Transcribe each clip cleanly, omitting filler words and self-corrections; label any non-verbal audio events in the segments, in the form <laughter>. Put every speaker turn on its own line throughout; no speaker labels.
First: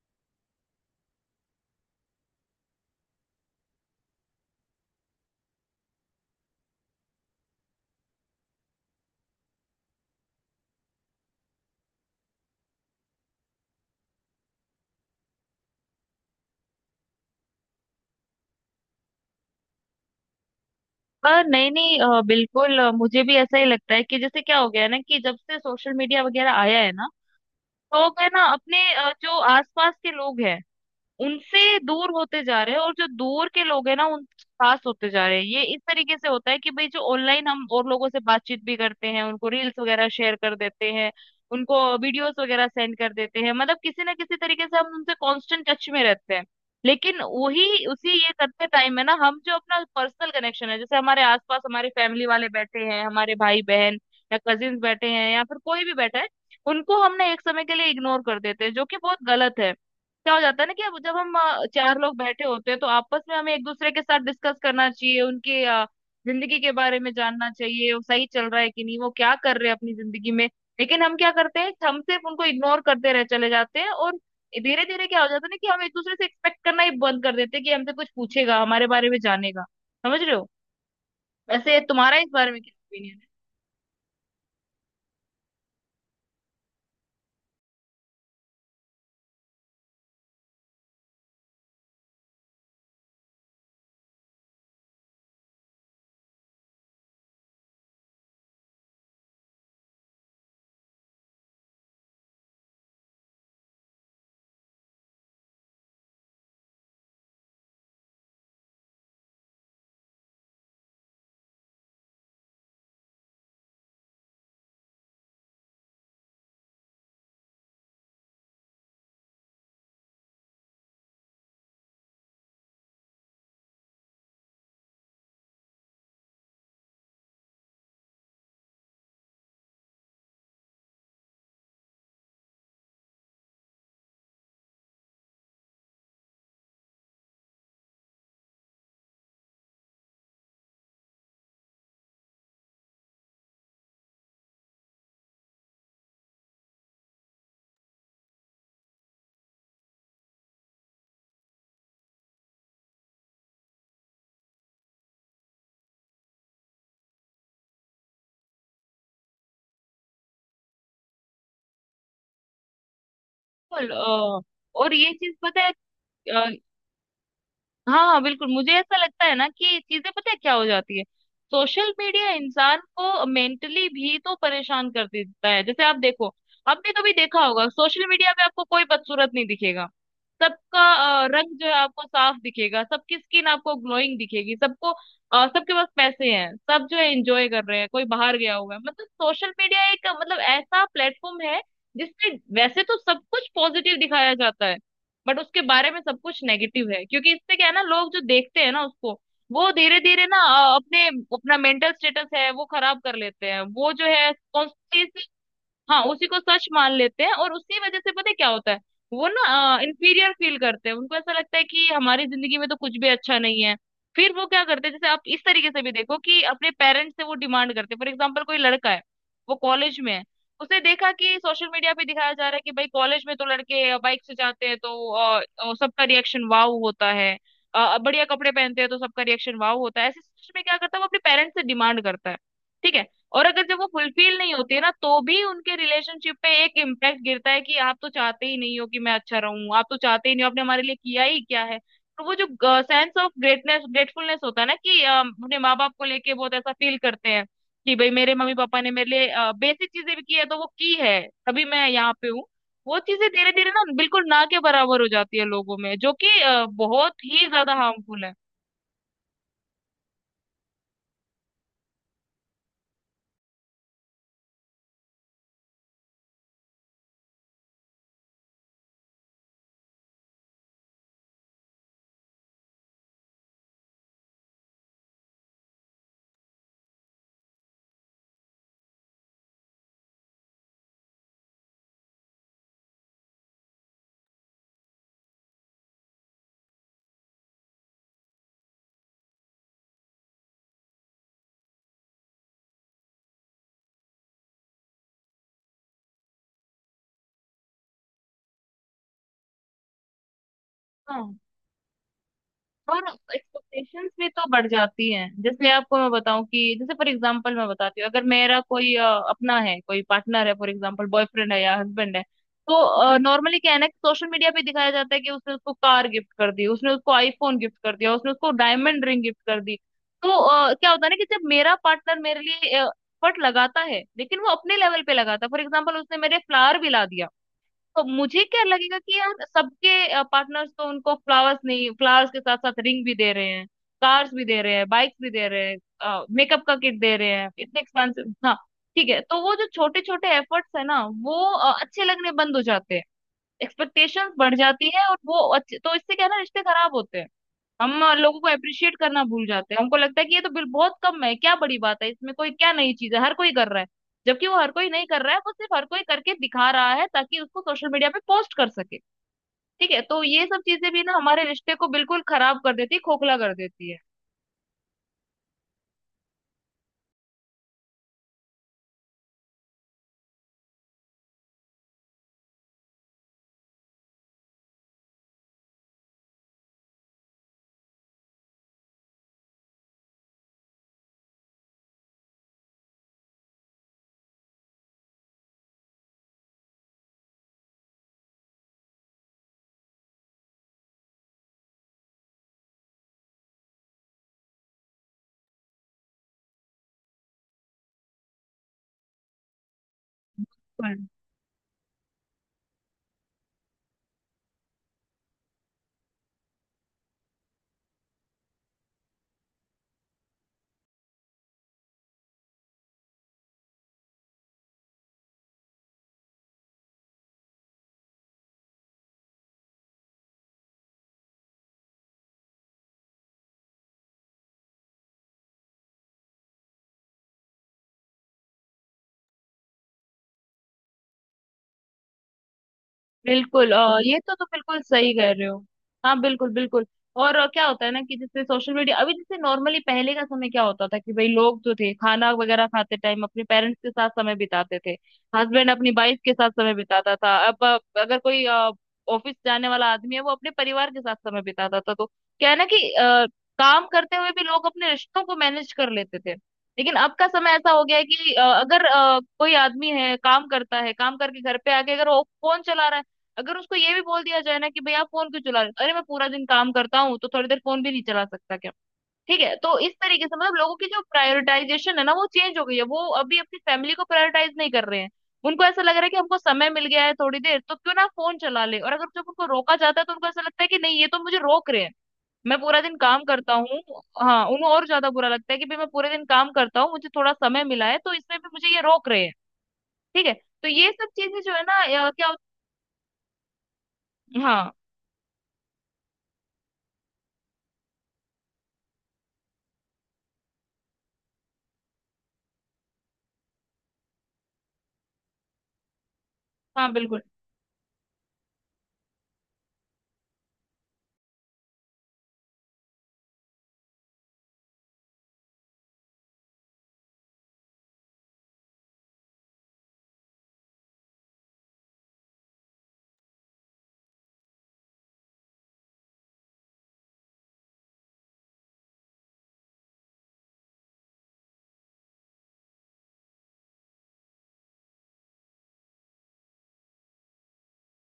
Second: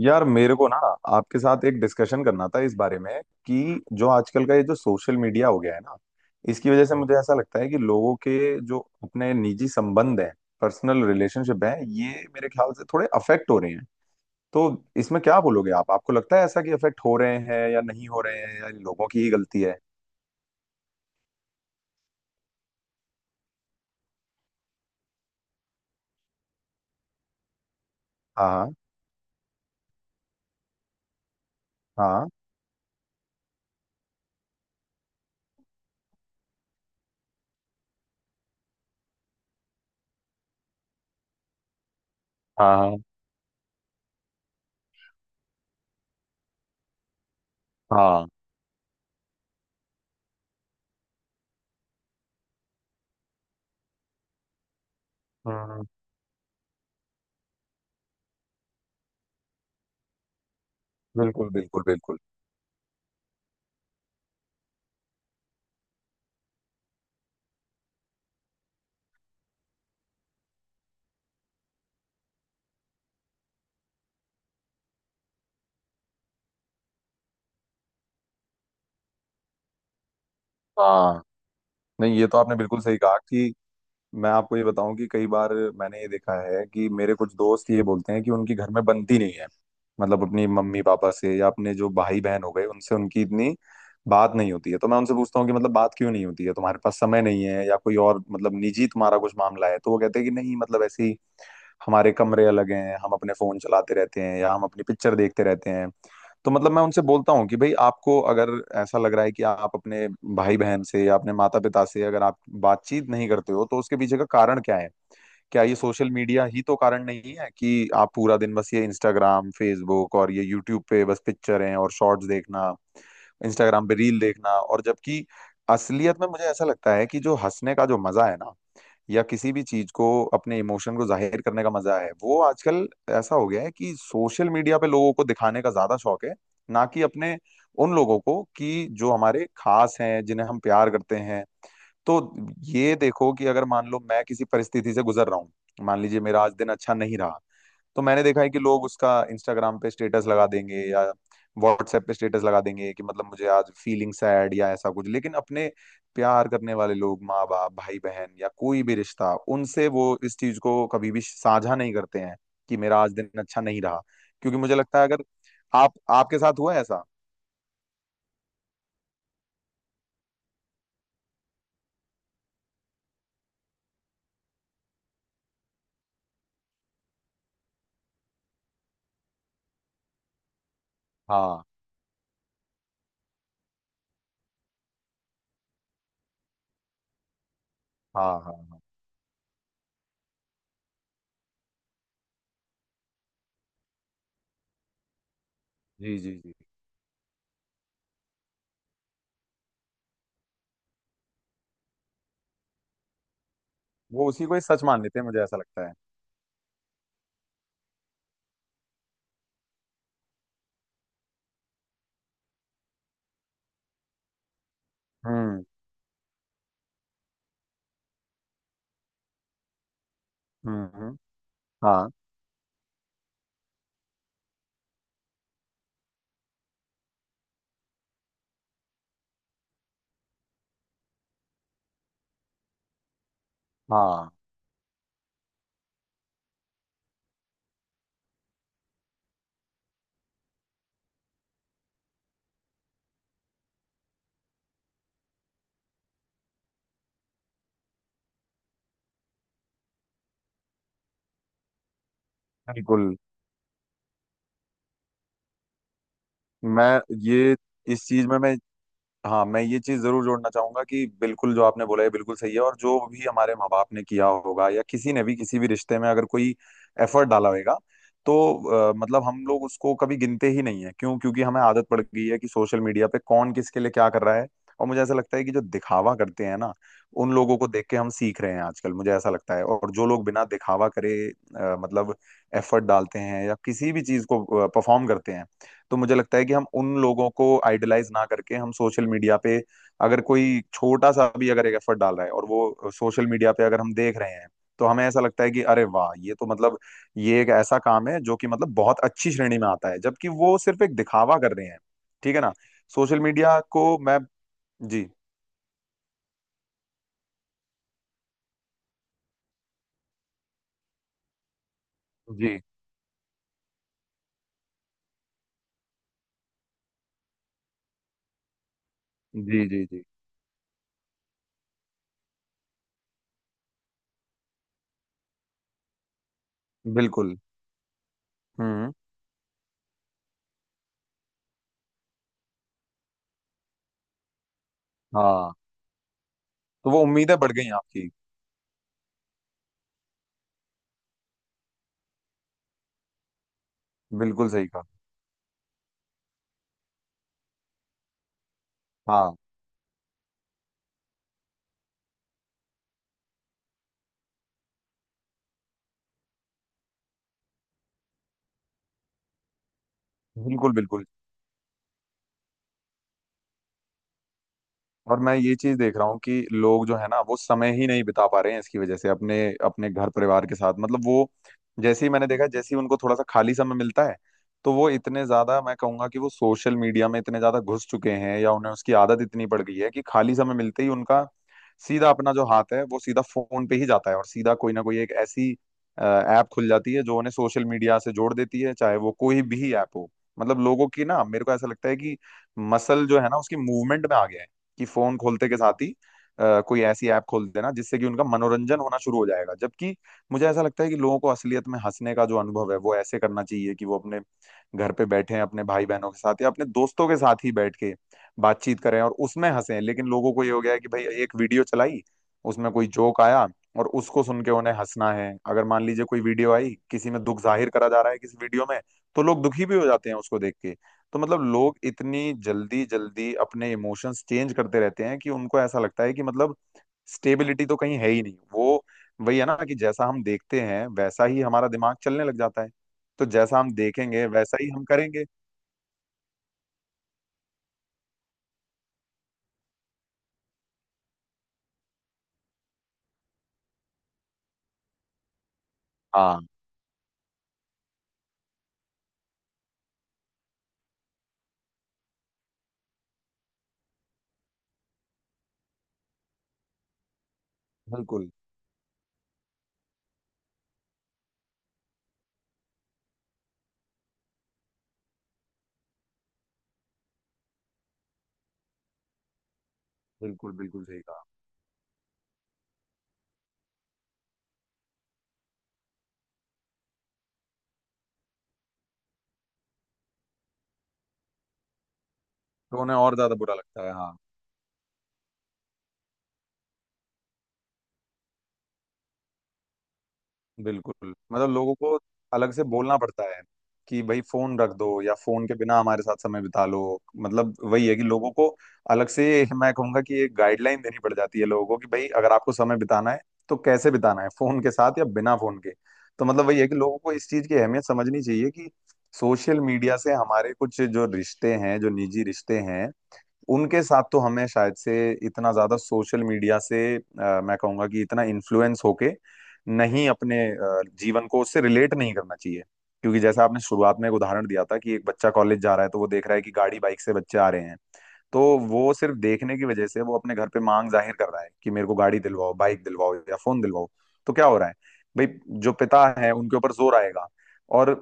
यार मेरे को ना आपके साथ एक डिस्कशन करना था इस बारे में कि जो आजकल का ये जो सोशल मीडिया हो गया है ना, इसकी वजह से मुझे ऐसा लगता है कि लोगों के जो अपने निजी संबंध हैं, पर्सनल रिलेशनशिप हैं, ये मेरे ख्याल से थोड़े अफेक्ट हो रहे हैं। तो इसमें क्या बोलोगे आप? आपको लगता है ऐसा कि अफेक्ट हो रहे हैं या नहीं हो रहे हैं, या इन लोगों की ही गलती है?
आ, नहीं नहीं अ, बिल्कुल, मुझे भी ऐसा ही लगता है कि जैसे क्या हो गया है ना कि जब से सोशल मीडिया वगैरह आया है ना। तो लोग है ना
हाँ।
अपने जो आसपास के लोग हैं उनसे दूर
हाँ।
होते जा रहे हैं, और जो दूर के लोग हैं ना उनसे पास होते जा रहे हैं। ये इस तरीके से होता है कि भाई जो ऑनलाइन हम और लोगों से बातचीत भी करते हैं, उनको रील्स वगैरह शेयर कर देते हैं, उनको वीडियोस वगैरह सेंड
हाँ।
कर देते हैं। मतलब किसी ना किसी तरीके से हम उनसे कांस्टेंट टच में रहते हैं। लेकिन वही
हाँ।
उसी
हाँ।
ये करते टाइम है ना, हम जो अपना पर्सनल कनेक्शन है, जैसे हमारे आसपास हमारे फैमिली वाले बैठे हैं, हमारे भाई बहन या कजिन्स बैठे हैं, या फिर कोई
हम्म।
भी बैठा है, उनको हमने एक समय के लिए इग्नोर कर देते हैं, जो कि बहुत गलत है। क्या हो जाता है ना कि अब जब हम
बिल्कुल बिल्कुल
चार लोग
बिल्कुल।
बैठे होते हैं, तो आपस में हमें एक दूसरे के साथ डिस्कस करना चाहिए उनके जिंदगी के बारे में जानना चाहिए, वो सही चल रहा है कि नहीं, वो क्या कर रहे हैं अपनी जिंदगी में। लेकिन हम क्या करते हैं, हम सिर्फ उनको इग्नोर करते रह चले जाते हैं। और धीरे धीरे क्या हो जाता है ना कि हम एक दूसरे से एक्सपेक्ट करना ही बंद कर देते हैं कि हमसे कुछ पूछेगा, हमारे बारे में जानेगा। समझ रहे हो?
हाँ।
वैसे तुम्हारा
नहीं, ये
इस
तो
बारे
आपने
में क्या
बिल्कुल सही कहा
ओपिनियन है?
कि मैं आपको ये बताऊं कि कई बार मैंने ये देखा है कि मेरे कुछ दोस्त ये बोलते हैं कि उनकी घर में बनती नहीं है। मतलब अपनी मम्मी पापा से या अपने जो भाई बहन हो गए, उनसे उनकी इतनी बात नहीं होती है। तो मैं उनसे पूछता हूँ कि मतलब बात क्यों नहीं होती है, तुम्हारे पास समय नहीं है या कोई और मतलब निजी तुम्हारा कुछ मामला है? तो वो कहते हैं कि नहीं, मतलब ऐसे ही हमारे कमरे अलग हैं, हम अपने फोन चलाते रहते हैं या हम अपनी पिक्चर देखते रहते हैं। तो मतलब मैं उनसे बोलता हूँ कि भाई आपको अगर ऐसा लग रहा है कि आप अपने भाई बहन से या अपने माता पिता से अगर आप बातचीत नहीं करते हो, तो उसके पीछे का कारण क्या है? क्या ये सोशल मीडिया ही तो कारण नहीं है कि आप पूरा दिन बस ये इंस्टाग्राम, फेसबुक और ये यूट्यूब पे बस पिक्चर हैं और शॉर्ट्स देखना, इंस्टाग्राम पे रील देखना। और जबकि असलियत में मुझे ऐसा लगता है कि जो हंसने का जो मजा है ना, या किसी भी चीज को अपने इमोशन को जाहिर करने का मजा है, वो आजकल ऐसा हो गया है कि सोशल मीडिया पे लोगों को दिखाने का ज्यादा शौक है, ना कि अपने उन लोगों को कि जो हमारे खास हैं, जिन्हें हम प्यार करते हैं। तो ये देखो कि अगर मान लो मैं किसी परिस्थिति से गुजर रहा हूँ, मान लीजिए मेरा आज दिन अच्छा नहीं रहा, तो मैंने देखा है कि लोग उसका इंस्टाग्राम पे स्टेटस लगा देंगे या व्हाट्सएप पे स्टेटस लगा देंगे कि मतलब मुझे आज फीलिंग सैड या ऐसा कुछ, लेकिन अपने प्यार करने वाले लोग, माँ बाप, भाई बहन या कोई भी रिश्ता, उनसे वो इस चीज को कभी भी साझा नहीं करते हैं कि मेरा आज दिन अच्छा नहीं
बिल्कुल।
रहा।
अ,
क्योंकि मुझे
और
लगता है
ये
अगर
चीज पता है,
आप, आपके साथ हुआ है ऐसा?
हाँ हाँ बिल्कुल। मुझे ऐसा लगता है ना कि चीजें पता है क्या हो जाती है, सोशल मीडिया इंसान को मेंटली भी तो परेशान कर देता है। जैसे आप देखो, आपने कभी देखा होगा सोशल मीडिया पे आपको कोई बदसूरत नहीं दिखेगा। सबका रंग
हाँ।
जो है आपको साफ दिखेगा, सबकी स्किन आपको ग्लोइंग दिखेगी, सबको, सबके पास पैसे हैं, सब जो है एंजॉय कर रहे हैं, कोई बाहर
हाँ।
गया हुआ
हाँ।
है। मतलब सोशल मीडिया एक मतलब ऐसा प्लेटफॉर्म है जिसमें वैसे तो सब कुछ पॉजिटिव दिखाया जाता है, बट उसके बारे में
जी
सब
जी
कुछ
जी।
नेगेटिव है। क्योंकि इससे क्या है ना, लोग जो देखते हैं ना उसको, वो धीरे धीरे ना अपने अपना मेंटल स्टेटस है वो खराब कर लेते हैं। वो जो
वो
है
उसी को ही सच मान लेते
कॉन्स्टेंटली
हैं, मुझे ऐसा लगता है।
हाँ उसी को सच मान लेते हैं, और उसी वजह से पता है क्या होता है, वो ना इंफीरियर फील करते हैं। उनको ऐसा लगता है कि हमारी जिंदगी में तो कुछ भी अच्छा नहीं है। फिर वो क्या करते हैं, जैसे आप इस
हम्म।
तरीके से भी देखो कि अपने पेरेंट्स से वो डिमांड करते हैं। फॉर एग्जाम्पल, कोई लड़का है, वो कॉलेज में है, उसे
हम्म।
देखा
हम्म।
कि सोशल मीडिया पे
हाँ।
दिखाया जा रहा है कि भाई कॉलेज में तो लड़के बाइक से जाते हैं, तो सबका रिएक्शन वाव होता है। बढ़िया कपड़े पहनते हैं तो सबका रिएक्शन वाव होता है। ऐसे सिचुएशन में क्या करता है, वो अपने पेरेंट्स से डिमांड करता है। ठीक है? और अगर जब वो
हाँ।
फुलफिल नहीं होती है ना, तो भी उनके रिलेशनशिप पे एक इम्पैक्ट गिरता है कि आप तो चाहते ही नहीं हो कि मैं अच्छा रहूं, आप तो चाहते ही नहीं हो, आपने हमारे लिए किया ही क्या है। तो वो जो सेंस ऑफ ग्रेटनेस ग्रेटफुलनेस होता है ना कि, अपने माँ बाप को लेके बहुत ऐसा फील करते हैं कि भाई मेरे मम्मी पापा ने मेरे लिए बेसिक चीजें भी की है तो वो की है, तभी मैं यहाँ पे हूँ। वो
बिल्कुल।
चीजें धीरे धीरे ना बिल्कुल ना के बराबर हो जाती है लोगों में, जो कि
मैं
बहुत ही
ये
ज्यादा
इस
हार्मफुल
चीज
है।
में मैं हाँ, मैं ये चीज जरूर जोड़ना चाहूंगा कि बिल्कुल जो आपने बोला है बिल्कुल सही है, और जो भी हमारे माँ बाप ने किया होगा या किसी ने भी किसी भी रिश्ते में अगर कोई एफर्ट डाला होगा, तो मतलब हम लोग उसको कभी गिनते ही नहीं है। क्यों? क्योंकि हमें आदत पड़ गई है कि सोशल मीडिया पे कौन किसके लिए क्या कर रहा है। और मुझे ऐसा लगता है कि जो दिखावा करते हैं ना, उन लोगों को देख के हम सीख रहे हैं आजकल, मुझे ऐसा लगता है। और जो लोग बिना दिखावा करे मतलब एफर्ट डालते हैं या किसी भी चीज को परफॉर्म करते हैं, तो मुझे लगता है कि हम उन लोगों को आइडलाइज ना करके, हम सोशल मीडिया पे अगर कोई छोटा सा भी अगर एक एफर्ट डाल रहा है और वो सोशल मीडिया पे अगर हम देख रहे हैं, तो हमें ऐसा लगता है कि अरे वाह, ये तो मतलब ये एक ऐसा काम है जो कि मतलब बहुत अच्छी श्रेणी में आता है, जबकि वो सिर्फ एक
हाँ,
दिखावा कर रहे हैं। ठीक है ना?
और
सोशल मीडिया को
एक्सपेक्टेशंस
मैं।
भी तो बढ़
जी
जाती हैं। जैसे आपको मैं बताऊं कि जैसे फॉर एग्जांपल मैं बताती हूँ, अगर मेरा कोई अपना है, कोई पार्टनर है, फॉर एग्जांपल बॉयफ्रेंड है या हस्बैंड है,
जी
तो नॉर्मली क्या है ना कि सोशल मीडिया पे दिखाया जाता है कि उसने उसको कार गिफ्ट कर दी, उसने उसको आईफोन गिफ्ट कर दिया, उसने उसको डायमंड रिंग गिफ्ट कर
जी।
दी।
जी जी।
तो, क्या होता है ना कि जब मेरा पार्टनर मेरे लिए एफर्ट लगाता है, लेकिन वो अपने लेवल पे लगाता है, फॉर एग्जाम्पल उसने मेरे फ्लावर भी ला दिया,
बिल्कुल।
तो मुझे क्या
हम्म।
लगेगा कि यार सबके पार्टनर्स तो उनको फ्लावर्स नहीं, फ्लावर्स के साथ साथ रिंग भी दे रहे हैं, कार्स भी दे रहे हैं, बाइक्स भी दे
हाँ,
रहे हैं, मेकअप का
तो
किट
वो
दे रहे
उम्मीदें
हैं,
बढ़ गई
इतने
आपकी।
एक्सपेंसिव। हाँ ठीक है। तो वो जो छोटे छोटे एफर्ट्स है ना, वो अच्छे लगने बंद हो जाते हैं, एक्सपेक्टेशंस
बिल्कुल
बढ़
सही कहा।
जाती है, और वो अच्छे, तो इससे क्या है ना, रिश्ते खराब होते हैं। हम लोगों को अप्रिशिएट करना
हाँ
भूल जाते हैं। हमको लगता है कि ये तो बिल बहुत कम है, क्या बड़ी बात है इसमें, कोई क्या नई चीज है, हर कोई कर रहा है। जबकि वो हर कोई नहीं कर रहा है, वो सिर्फ हर कोई करके दिखा रहा है ताकि उसको सोशल मीडिया पे पोस्ट कर सके। ठीक है? तो ये सब
बिल्कुल
चीजें भी
बिल्कुल।
ना हमारे रिश्ते को बिल्कुल खराब कर देती है, खोखला कर देती
और मैं ये चीज देख रहा हूँ कि लोग जो है ना, वो समय ही नहीं बिता पा रहे हैं इसकी वजह से अपने अपने घर परिवार के साथ। मतलब वो जैसे ही मैंने देखा, जैसे ही उनको थोड़ा सा खाली समय मिलता है, तो वो इतने ज्यादा, मैं कहूंगा कि वो सोशल मीडिया में इतने ज्यादा घुस चुके हैं या उन्हें उसकी आदत इतनी पड़ गई है कि खाली समय मिलते ही उनका सीधा अपना जो हाथ है वो सीधा फोन पे ही जाता है, और सीधा कोई ना कोई एक ऐसी ऐप खुल जाती है जो उन्हें सोशल मीडिया से जोड़ देती है, चाहे वो कोई भी ऐप हो। मतलब लोगों की ना, मेरे को ऐसा लगता है कि मसल जो है ना उसकी मूवमेंट में आ गया है कि फोन खोलते के साथ ही कोई ऐसी ऐप खोल देना जिससे कि उनका मनोरंजन होना शुरू हो जाएगा। जबकि मुझे ऐसा लगता है
है।
कि लोगों को असलियत में हंसने का जो अनुभव है वो ऐसे करना चाहिए कि वो अपने घर पे बैठे अपने भाई बहनों के साथ या अपने दोस्तों के साथ ही बैठ के बातचीत करें और उसमें हंसें। लेकिन लोगों को ये हो गया है कि भाई एक वीडियो चलाई, उसमें कोई जोक आया और उसको सुन के उन्हें हंसना है। अगर मान लीजिए कोई वीडियो आई, किसी में दुख जाहिर करा जा रहा है किसी वीडियो में, तो लोग दुखी भी हो जाते हैं उसको देख के। तो मतलब लोग इतनी जल्दी जल्दी अपने इमोशंस चेंज करते रहते हैं कि उनको ऐसा लगता है कि मतलब स्टेबिलिटी तो कहीं है ही नहीं। वो वही है ना कि जैसा हम देखते हैं वैसा ही हमारा दिमाग चलने लग जाता है, तो जैसा
बिल्कुल
हम
अ, ये
देखेंगे
तो तुम
वैसा ही
बिल्कुल
हम
सही
करेंगे।
कह रहे हो। हाँ बिल्कुल बिल्कुल। और क्या होता है ना कि जैसे सोशल मीडिया अभी, जैसे नॉर्मली पहले का समय क्या होता था कि भाई लोग जो थे खाना वगैरह खाते टाइम अपने पेरेंट्स के साथ समय बिताते थे, हस्बैंड अपनी वाइफ के
हाँ।
साथ समय बिताता था। अब, अगर कोई ऑफिस जाने वाला आदमी है, वो अपने परिवार के साथ समय बिताता था। तो क्या है ना कि काम करते हुए भी लोग अपने रिश्तों को मैनेज कर लेते थे। लेकिन अब का समय ऐसा हो गया है
बिल्कुल
कि अगर कोई आदमी है काम करता है, काम करके घर पे आके अगर वो फोन चला रहा है, अगर उसको ये भी बोल दिया जाए ना कि भैया आप फोन क्यों चला रहे हो, अरे मैं पूरा दिन काम करता हूँ तो थोड़ी देर फोन भी नहीं चला सकता क्या? ठीक है? तो इस तरीके से
बिल्कुल।
मतलब लोगों
बिल्कुल
की जो
सही कहा।
प्रायोरिटाइजेशन है ना, वो चेंज हो गई है। वो अभी अपनी फैमिली को प्रायोरिटाइज नहीं कर रहे हैं। उनको ऐसा लग रहा है कि हमको समय मिल गया है थोड़ी देर, तो क्यों ना फोन चला ले। और अगर जब उनको रोका जाता है तो उनको ऐसा लगता है कि नहीं, ये तो मुझे रोक रहे हैं, मैं पूरा
तो
दिन
उन्हें और
काम
ज्यादा
करता
बुरा
हूँ।
लगता है, हाँ।
हाँ, उन्हें और ज्यादा बुरा लगता है कि भाई मैं पूरे दिन काम करता हूँ, मुझे थोड़ा समय मिला है, तो इसमें भी मुझे ये रोक रहे हैं। ठीक है? तो ये सब
बिल्कुल,
चीजें
मतलब
जो है
लोगों
ना,
को
या क्या,
अलग से बोलना पड़ता है कि भाई फोन रख
हाँ
दो या फोन के बिना हमारे साथ समय बिता लो। मतलब वही है कि लोगों को अलग से <laughs> मैं कहूंगा कि एक गाइडलाइन देनी पड़ जाती है लोगों को कि भाई अगर आपको समय बिताना है, तो कैसे बिताना है, फोन के साथ या बिना फोन के। तो मतलब वही है कि
हाँ
लोगों को
बिल्कुल
इस चीज की अहमियत समझनी चाहिए कि सोशल मीडिया से हमारे कुछ जो रिश्ते हैं, जो निजी रिश्ते हैं, उनके साथ तो हमें शायद से इतना ज्यादा सोशल मीडिया से मैं कहूंगा कि इतना इन्फ्लुएंस होके नहीं, अपने जीवन को उससे रिलेट नहीं करना चाहिए। क्योंकि जैसा आपने शुरुआत में एक उदाहरण दिया था कि एक बच्चा कॉलेज जा रहा है तो वो देख रहा है कि गाड़ी बाइक से बच्चे आ रहे हैं, तो वो सिर्फ देखने की वजह से वो अपने घर पे मांग जाहिर कर रहा है कि मेरे को गाड़ी दिलवाओ, बाइक दिलवाओ या फोन दिलवाओ। तो क्या हो रहा है, भाई जो पिता है उनके ऊपर जोर आएगा। और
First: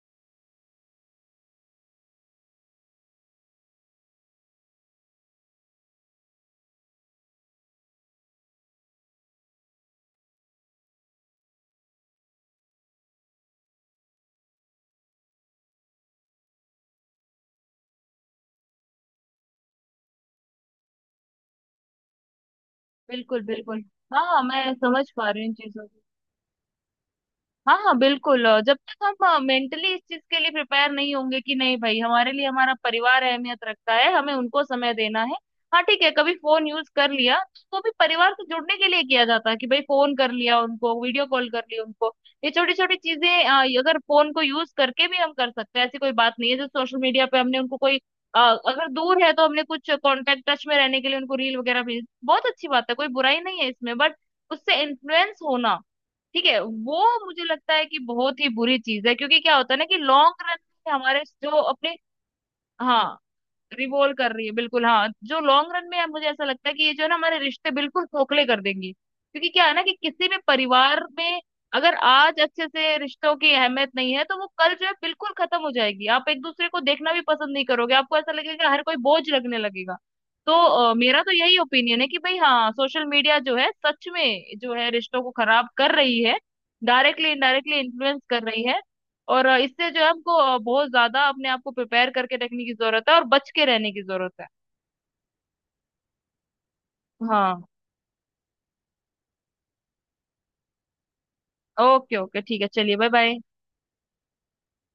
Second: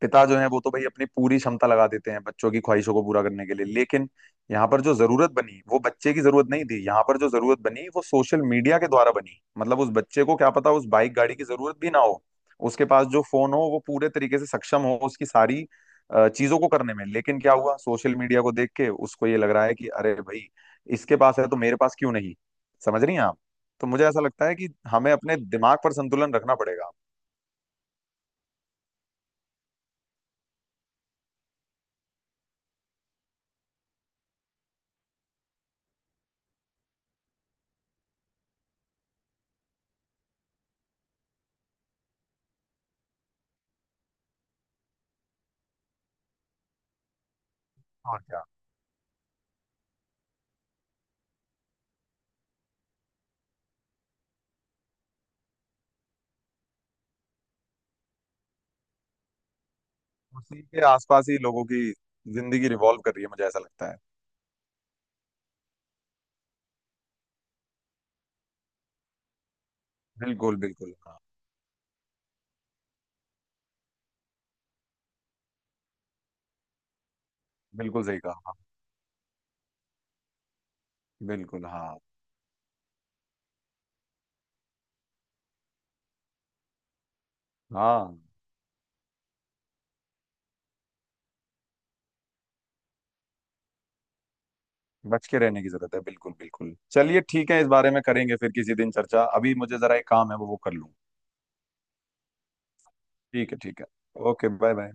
पिता जो है वो तो भाई अपनी पूरी क्षमता लगा देते हैं बच्चों की ख्वाहिशों को पूरा करने के लिए, लेकिन यहाँ पर जो जरूरत बनी वो बच्चे की जरूरत नहीं थी, यहाँ पर जो जरूरत बनी वो सोशल मीडिया के द्वारा बनी। मतलब उस बच्चे को क्या पता, उस बाइक गाड़ी की जरूरत भी ना हो, उसके पास जो फोन हो वो पूरे तरीके से सक्षम हो उसकी सारी चीजों को करने में। लेकिन क्या हुआ, सोशल मीडिया को देख के उसको ये लग रहा है कि अरे भाई इसके पास है तो मेरे पास क्यों नहीं। समझ रही हैं आप?
बिल्कुल बिल्कुल।
तो मुझे ऐसा
हाँ हाँ
लगता है कि
मैं समझ
हमें
पा
अपने
रही हूँ इन
दिमाग
चीजों।
पर संतुलन रखना पड़ेगा।
हाँ हाँ बिल्कुल, जब तक हम मेंटली इस चीज के लिए प्रिपेयर नहीं होंगे कि नहीं भाई हमारे लिए हमारा परिवार अहमियत रखता है, हमें उनको समय देना है। हाँ ठीक है, कभी फोन यूज कर लिया तो भी परिवार से जुड़ने के लिए किया जाता है कि भाई फोन कर लिया उनको, वीडियो कॉल कर लिया उनको, ये छोटी छोटी चीजें, ये अगर फोन को यूज करके भी हम कर सकते हैं, ऐसी कोई बात नहीं है जो सोशल मीडिया पे हमने उनको कोई
और
अ,
क्या,
अगर दूर है तो हमने कुछ कांटेक्ट टच में रहने के लिए उनको रील वगैरह भेज, बहुत अच्छी बात है, कोई बुराई नहीं है इसमें। बट उससे इन्फ्लुएंस होना, ठीक है, वो मुझे लगता है कि बहुत ही बुरी चीज है। क्योंकि क्या होता है ना कि लॉन्ग रन
उसी के
में हमारे
आसपास ही
जो
लोगों की
अपने,
जिंदगी रिवॉल्व
हाँ
कर रही है, मुझे ऐसा लगता है।
रिवॉल्व कर रही है बिल्कुल, हाँ जो लॉन्ग रन में यार मुझे ऐसा लगता है कि ये जो है ना हमारे रिश्ते बिल्कुल खोखले कर देंगी। क्योंकि क्या है ना कि किसी भी
बिल्कुल बिल्कुल।
परिवार
हाँ।
में अगर आज अच्छे से रिश्तों की अहमियत नहीं है, तो वो कल जो है बिल्कुल खत्म हो जाएगी। आप एक दूसरे को देखना भी पसंद नहीं करोगे,
बिल्कुल
आपको
सही
ऐसा
कहा, हाँ।
लगेगा, हर कोई बोझ लगने लगेगा। तो, मेरा तो यही
बिल्कुल, हाँ।
ओपिनियन है कि भाई हाँ, सोशल मीडिया जो है सच में जो है रिश्तों को खराब कर रही है, डायरेक्टली इनडायरेक्टली
हाँ,
इन्फ्लुएंस कर रही है। और इससे जो है हमको बहुत ज्यादा अपने आप को प्रिपेयर करके रखने की जरूरत है, और बच के रहने की जरूरत है।
बच के रहने की जरूरत है, बिल्कुल बिल्कुल। चलिए ठीक है,
हाँ
इस बारे में करेंगे फिर किसी दिन चर्चा, अभी मुझे जरा एक काम है, वो कर लूँ।
ओके ओके ठीक है, चलिए बाय बाय।
ठीक है ठीक है। Okay, bye bye.